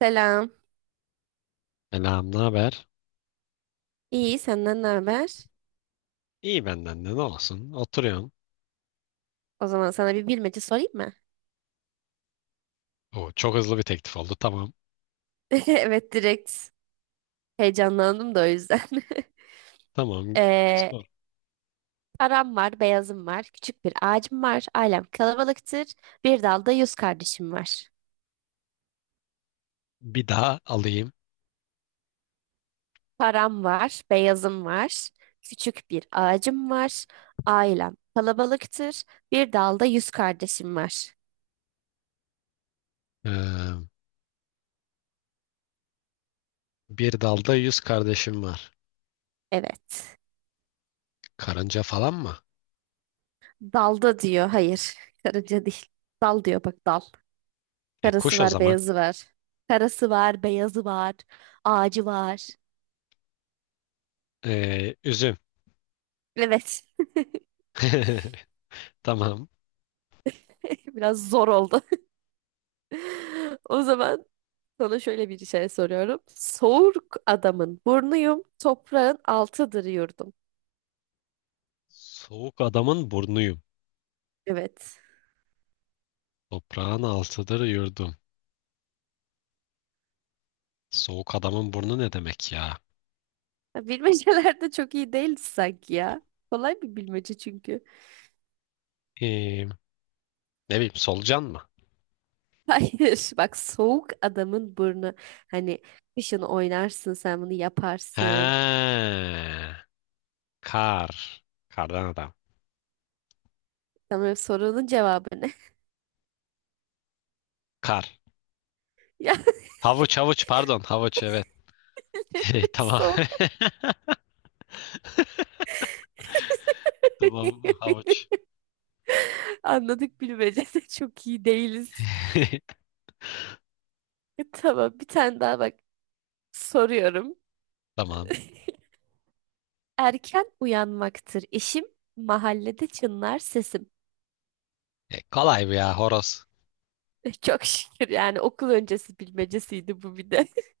Selam. Selam, ne haber? İyi, senden ne haber? İyi benden de ne olsun? Oturuyorum. O zaman sana bir bilmece sorayım mı? Oo, çok hızlı bir teklif oldu. Tamam. Evet, direkt heyecanlandım da o yüzden. Tamam. Ee, Sor. Param var, beyazım var, küçük bir ağacım var, ailem kalabalıktır, bir dalda 100 kardeşim var. Bir daha alayım. Param var, beyazım var, küçük bir ağacım var, ailem kalabalıktır, bir dalda yüz kardeşim var. Ee, bir dalda yüz kardeşim var. Evet. Karınca falan mı? Dalda diyor, hayır, karınca değil. Dal diyor, bak dal. E Karası kuş o var, zaman. beyazı var. Karası var, beyazı var. Ağacı var. Üzüm. Evet. Tamam. Biraz zor oldu. O zaman sana şöyle bir şey soruyorum. Soğuk adamın burnuyum, toprağın altıdır yurdum. Soğuk adamın burnuyum. Evet. Toprağın altıdır yurdum. Soğuk adamın burnu ne demek ya? Ya bilmeceler de çok iyi değil sanki ya. Kolay bir bilmece çünkü. Ee, ne bileyim solucan mı? Hayır, bak soğuk adamın burnu. Hani kışın oynarsın sen bunu He, yaparsın. kar. Kardan adam. Tamam, sorunun cevabı ne? Kar. Yani Havuç havuç pardon havuç evet. Tamam. soğuk Tamam havuç. anladık, bilmece de çok iyi değiliz. Tamam, bir tane daha bak soruyorum. Tamam. Erken uyanmaktır işim, mahallede çınlar sesim. E, kolay bu ya horoz. Çok şükür, yani okul öncesi bilmecesiydi bu bir de.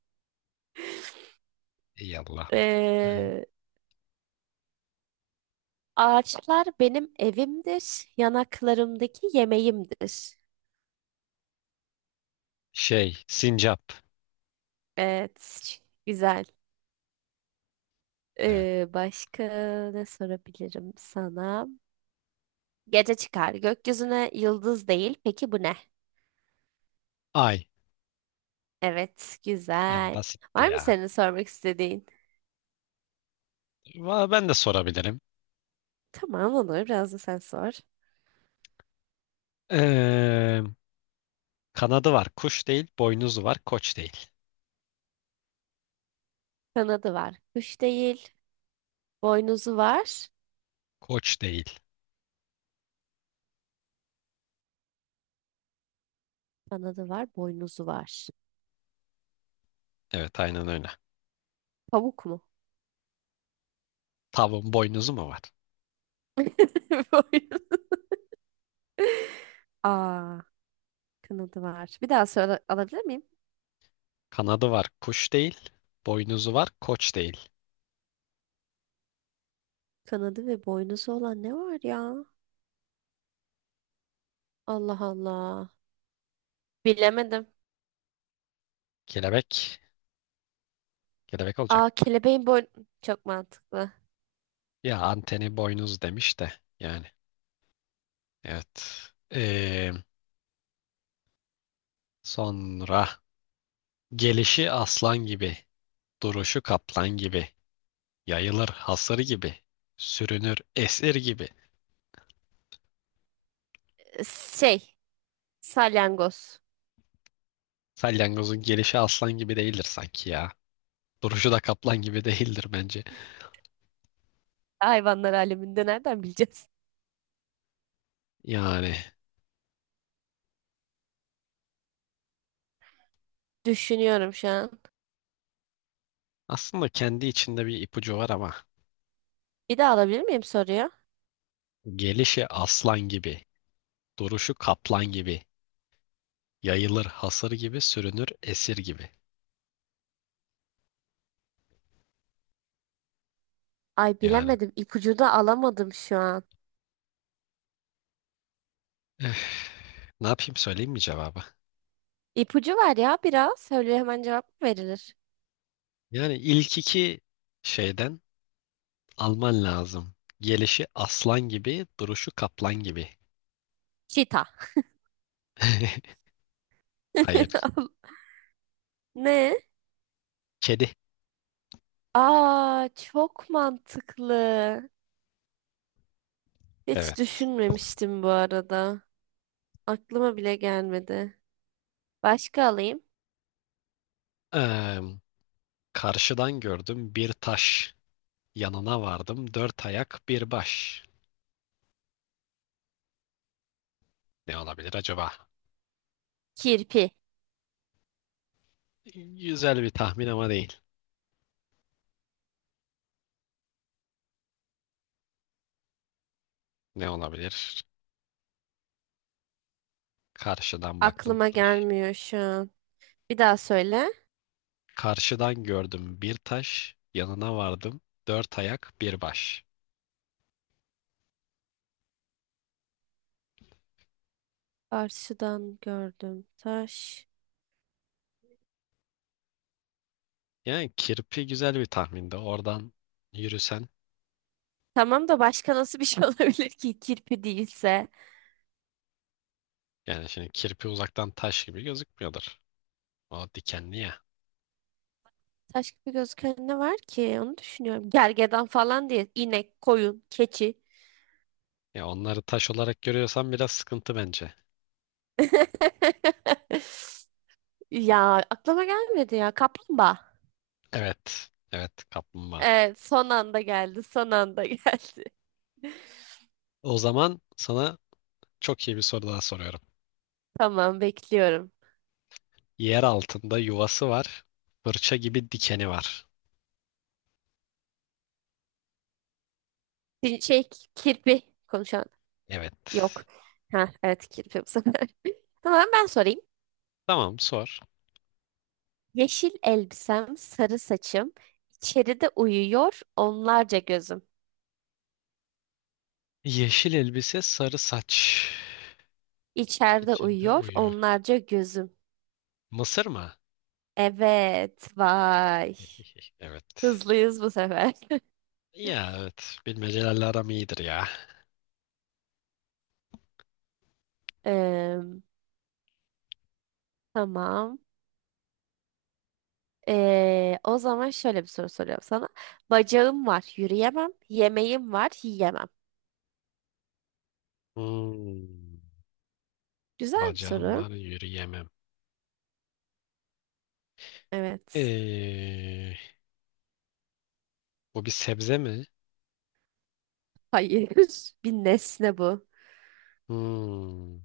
İyi Allah'ım. Ee, Ağaçlar benim evimdir, yanaklarımdaki yemeğimdir. Şey sincap. Evet, güzel. Evet. Başka ne sorabilirim sana? Gece çıkar. Gökyüzüne yıldız değil. Peki bu ne? Ay. Evet, E, güzel. basitti Var mı ya. senin sormak istediğin? Ben de sorabilirim. Tamam, olur. Biraz da sen sor. Ee, kanadı var kuş değil. Boynuzu var koç değil. Kanadı var. Kuş değil. Boynuzu var. Koç değil. Kanadı var. Boynuzu var. Evet aynen öyle. Pamuk mu? Tavuğun boynuzu mu var? Boynuz. Aa, kanadı var. Bir daha söyle, alabilir miyim? Kanadı var kuş değil. Boynuzu var koç değil. Kanadı ve boynuzu olan ne var ya? Allah Allah. Bilemedim. Kelebek. Kelebek olacak. Aa, kelebeğin boynu... Çok mantıklı. Ya anteni boynuz demiş de yani evet. Ee, sonra gelişi aslan gibi, duruşu kaplan gibi, yayılır hasır gibi, sürünür esir gibi. Şey, salyangoz. Salyangozun gelişi aslan gibi değildir sanki ya. Duruşu da kaplan gibi değildir bence. Hayvanlar aleminde nereden bileceğiz? Yani Düşünüyorum şu an. aslında kendi içinde bir ipucu var ama Bir daha alabilir miyim soruyu? gelişi aslan gibi, duruşu kaplan gibi, yayılır hasır gibi, sürünür esir gibi. Ay Yani bilemedim. İpucu da alamadım şu an. ne yapayım söyleyeyim mi cevabı? İpucu var ya biraz. Söyle, hemen cevap mı verilir? Yani ilk iki şeyden alman lazım. Gelişi aslan gibi, duruşu kaplan gibi. Çita. Hayır, Ne? kedi. Aa, çok mantıklı. Hiç Evet. düşünmemiştim bu arada. Aklıma bile gelmedi. Başka alayım. Eee, karşıdan gördüm bir taş. Yanına vardım dört ayak bir baş. Ne olabilir acaba? Kirpi. Güzel bir tahmin ama değil. Ne olabilir? Karşıdan baktım Aklıma taş. gelmiyor şu an. Bir daha söyle. Karşıdan gördüm bir taş. Yanına vardım dört ayak bir baş. Karşıdan gördüm taş. Yani kirpi güzel bir tahminde. Oradan yürüsen. Tamam da başka nasıl bir şey olabilir ki kirpi değilse? Yani şimdi kirpi uzaktan taş gibi gözükmüyordur. O dikenli ya. Taş gibi gözüken ne var ki? Onu düşünüyorum. Gergedan falan diye. İnek, koyun, keçi. Ya onları taş olarak görüyorsan biraz sıkıntı bence. Ya aklıma gelmedi ya. Kaplumbağa. Evet. Evet kaplumbağa. Evet, son anda geldi. Son anda geldi. O zaman sana çok iyi bir soru daha soruyorum. Tamam, bekliyorum. Yer altında yuvası var. Fırça gibi dikeni var. Bir şey, kirpi konuşan Evet. yok. Ha, evet, kirpi bu sefer. Tamam, ben sorayım. Tamam sor. Yeşil elbisem, sarı saçım, içeride uyuyor onlarca gözüm. Yeşil elbise sarı saç. İçeride İçinde uyuyor uyuyor. onlarca gözüm. Mısır mı? Evet, vay. Evet. Hızlıyız bu sefer. Ya evet. Bilmecelerle aram iyidir ya. Eee, tamam. O zaman şöyle bir soru soruyorum sana. Bacağım var, yürüyemem. Yemeğim var, yiyemem. Hmm. Güzel bir Bacağım var soru. yürüyemem. Evet. Ee, bu bir sebze mi? Hayır. Bir nesne bu. Hmm,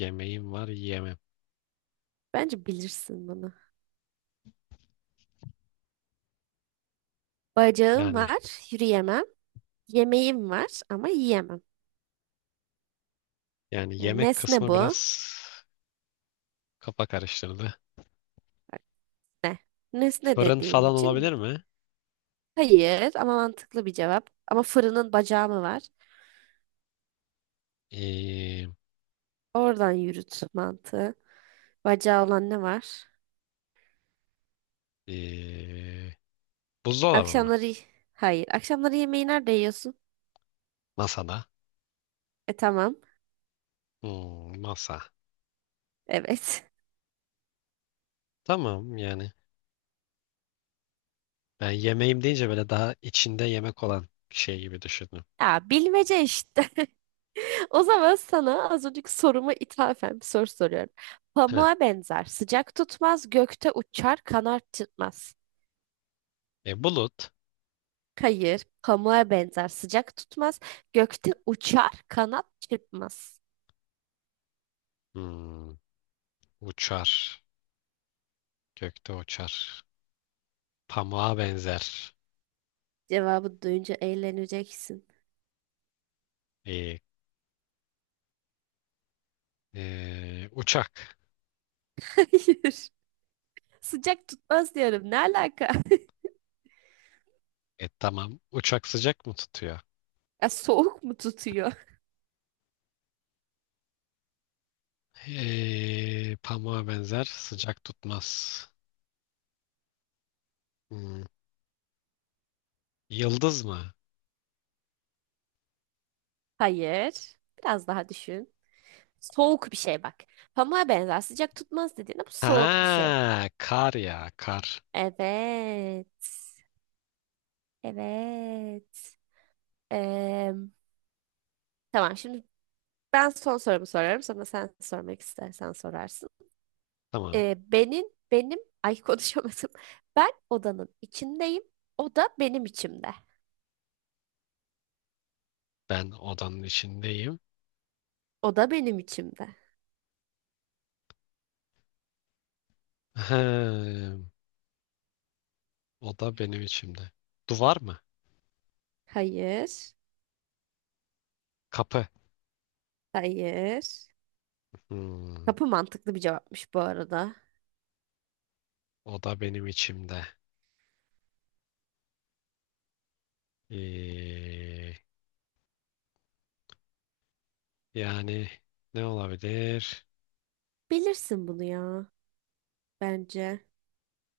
yemeğim var yemem. Bence bilirsin bunu. Bacağım Yani var, yürüyemem. Yemeğim var ama yiyemem. yani Ya, yemek nesne kısmı bu. biraz kafa karıştırdı. Ne? Nesne Fırın dediğim falan için olabilir mi? hayır, ama mantıklı bir cevap. Ama fırının bacağı mı var? Ee, Oradan yürüt mantığı. Bacağı olan ne var? ee, buzdolabı mı? Akşamları hayır. Akşamları yemeği nerede yiyorsun? Masada. E, tamam. Hmm, masa. Evet. Tamam yani. Ben yemeğim deyince böyle daha içinde yemek olan şey gibi düşündüm. Ya, bilmece işte. O zaman sana az önceki soruma ithafen bir soru soruyorum. Heh. Pamuğa benzer, sıcak tutmaz, gökte uçar, kanat çırpmaz. E, bulut. Hayır, pamuğa benzer, sıcak tutmaz, gökte uçar, kanat çırpmaz. Hmm, uçar. Gökte uçar. Pamuğa benzer. Cevabı duyunca eğleneceksin. Ee, uçak. Hayır, sıcak tutmaz diyorum. Ne alaka? E tamam. Uçak sıcak mı tutuyor? Ya soğuk mu tutuyor? Pamuğa benzer sıcak tutmaz. Hmm, yıldız mı? Hayır, biraz daha düşün. Soğuk bir şey bak. Pamuğa benzer, sıcak tutmaz dediğinde bu soğuk bir şey. Ha, kar ya kar. Evet, evet. Em, tamam, şimdi ben son sorumu sorarım. Sonra sen sormak istersen sorarsın. Tamam. Ee, benim benim ay konuşamadım. Ben odanın içindeyim. O da benim içimde. Ben odanın içindeyim. O da benim içimde. Ha, oda benim içimde. Duvar mı? Hayır. Kapı. Hayır. Hmm, Kapı mantıklı bir cevapmış bu arada. oda benim içimde. Eee, yani ne olabilir? Bilirsin bunu ya. Bence.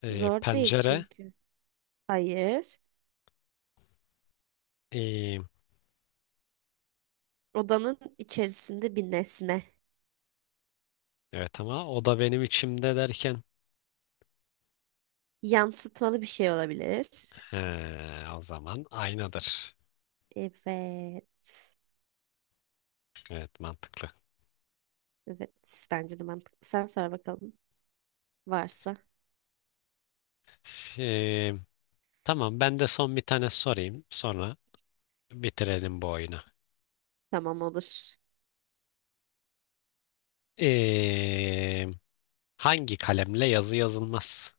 Zor değil Pencere. çünkü. Hayır. Eee, Odanın içerisinde bir nesne. evet ama oda benim içimde derken. Yansıtmalı bir şey olabilir. He, o zaman aynadır. Evet. Evet mantıklı. Evet. Bence de mantıklı. Sen sor bakalım. Varsa. Şey, tamam ben de son bir tane sorayım. Sonra bitirelim bu oyunu. Tamam, olur. Ee, hangi kalemle yazı yazılmaz?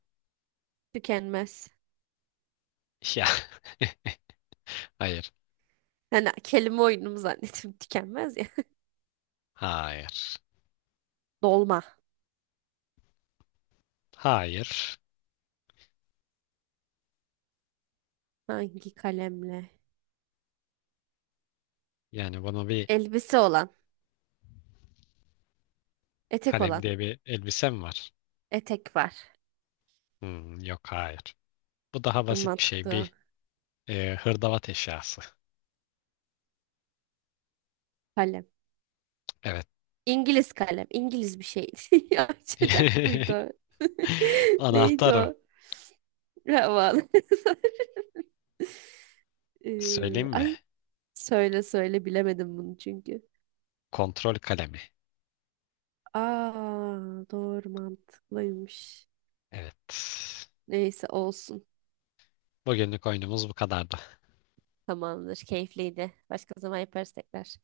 Tükenmez. Ya hayır. Hani kelime oyunumu zannettim tükenmez ya. Hayır. Dolma. Hayır. Hangi kalemle? Yani bunu bir Elbise olan. Etek kalem olan. diye bir elbisem var. Etek var. Hmm, yok hayır. Bu daha basit bir Mantıklı şey. olan. Hırdavat eşyası. Kalem. Evet. İngiliz kalem. İngiliz bir şeydi. Ya, açacak mıydı o? Neydi Anahtar o. o? Havalı. Söyleyeyim mi? ay, söyle söyle, bilemedim bunu çünkü. Kontrol kalemi. Aa, doğru, mantıklıymış. Evet. Neyse, olsun. Bugünlük oyunumuz bu kadardı. Tamamdır. Keyifliydi. Başka zaman yaparız tekrar.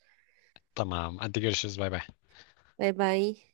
Tamam. Hadi görüşürüz. Bay bay. Bay bay.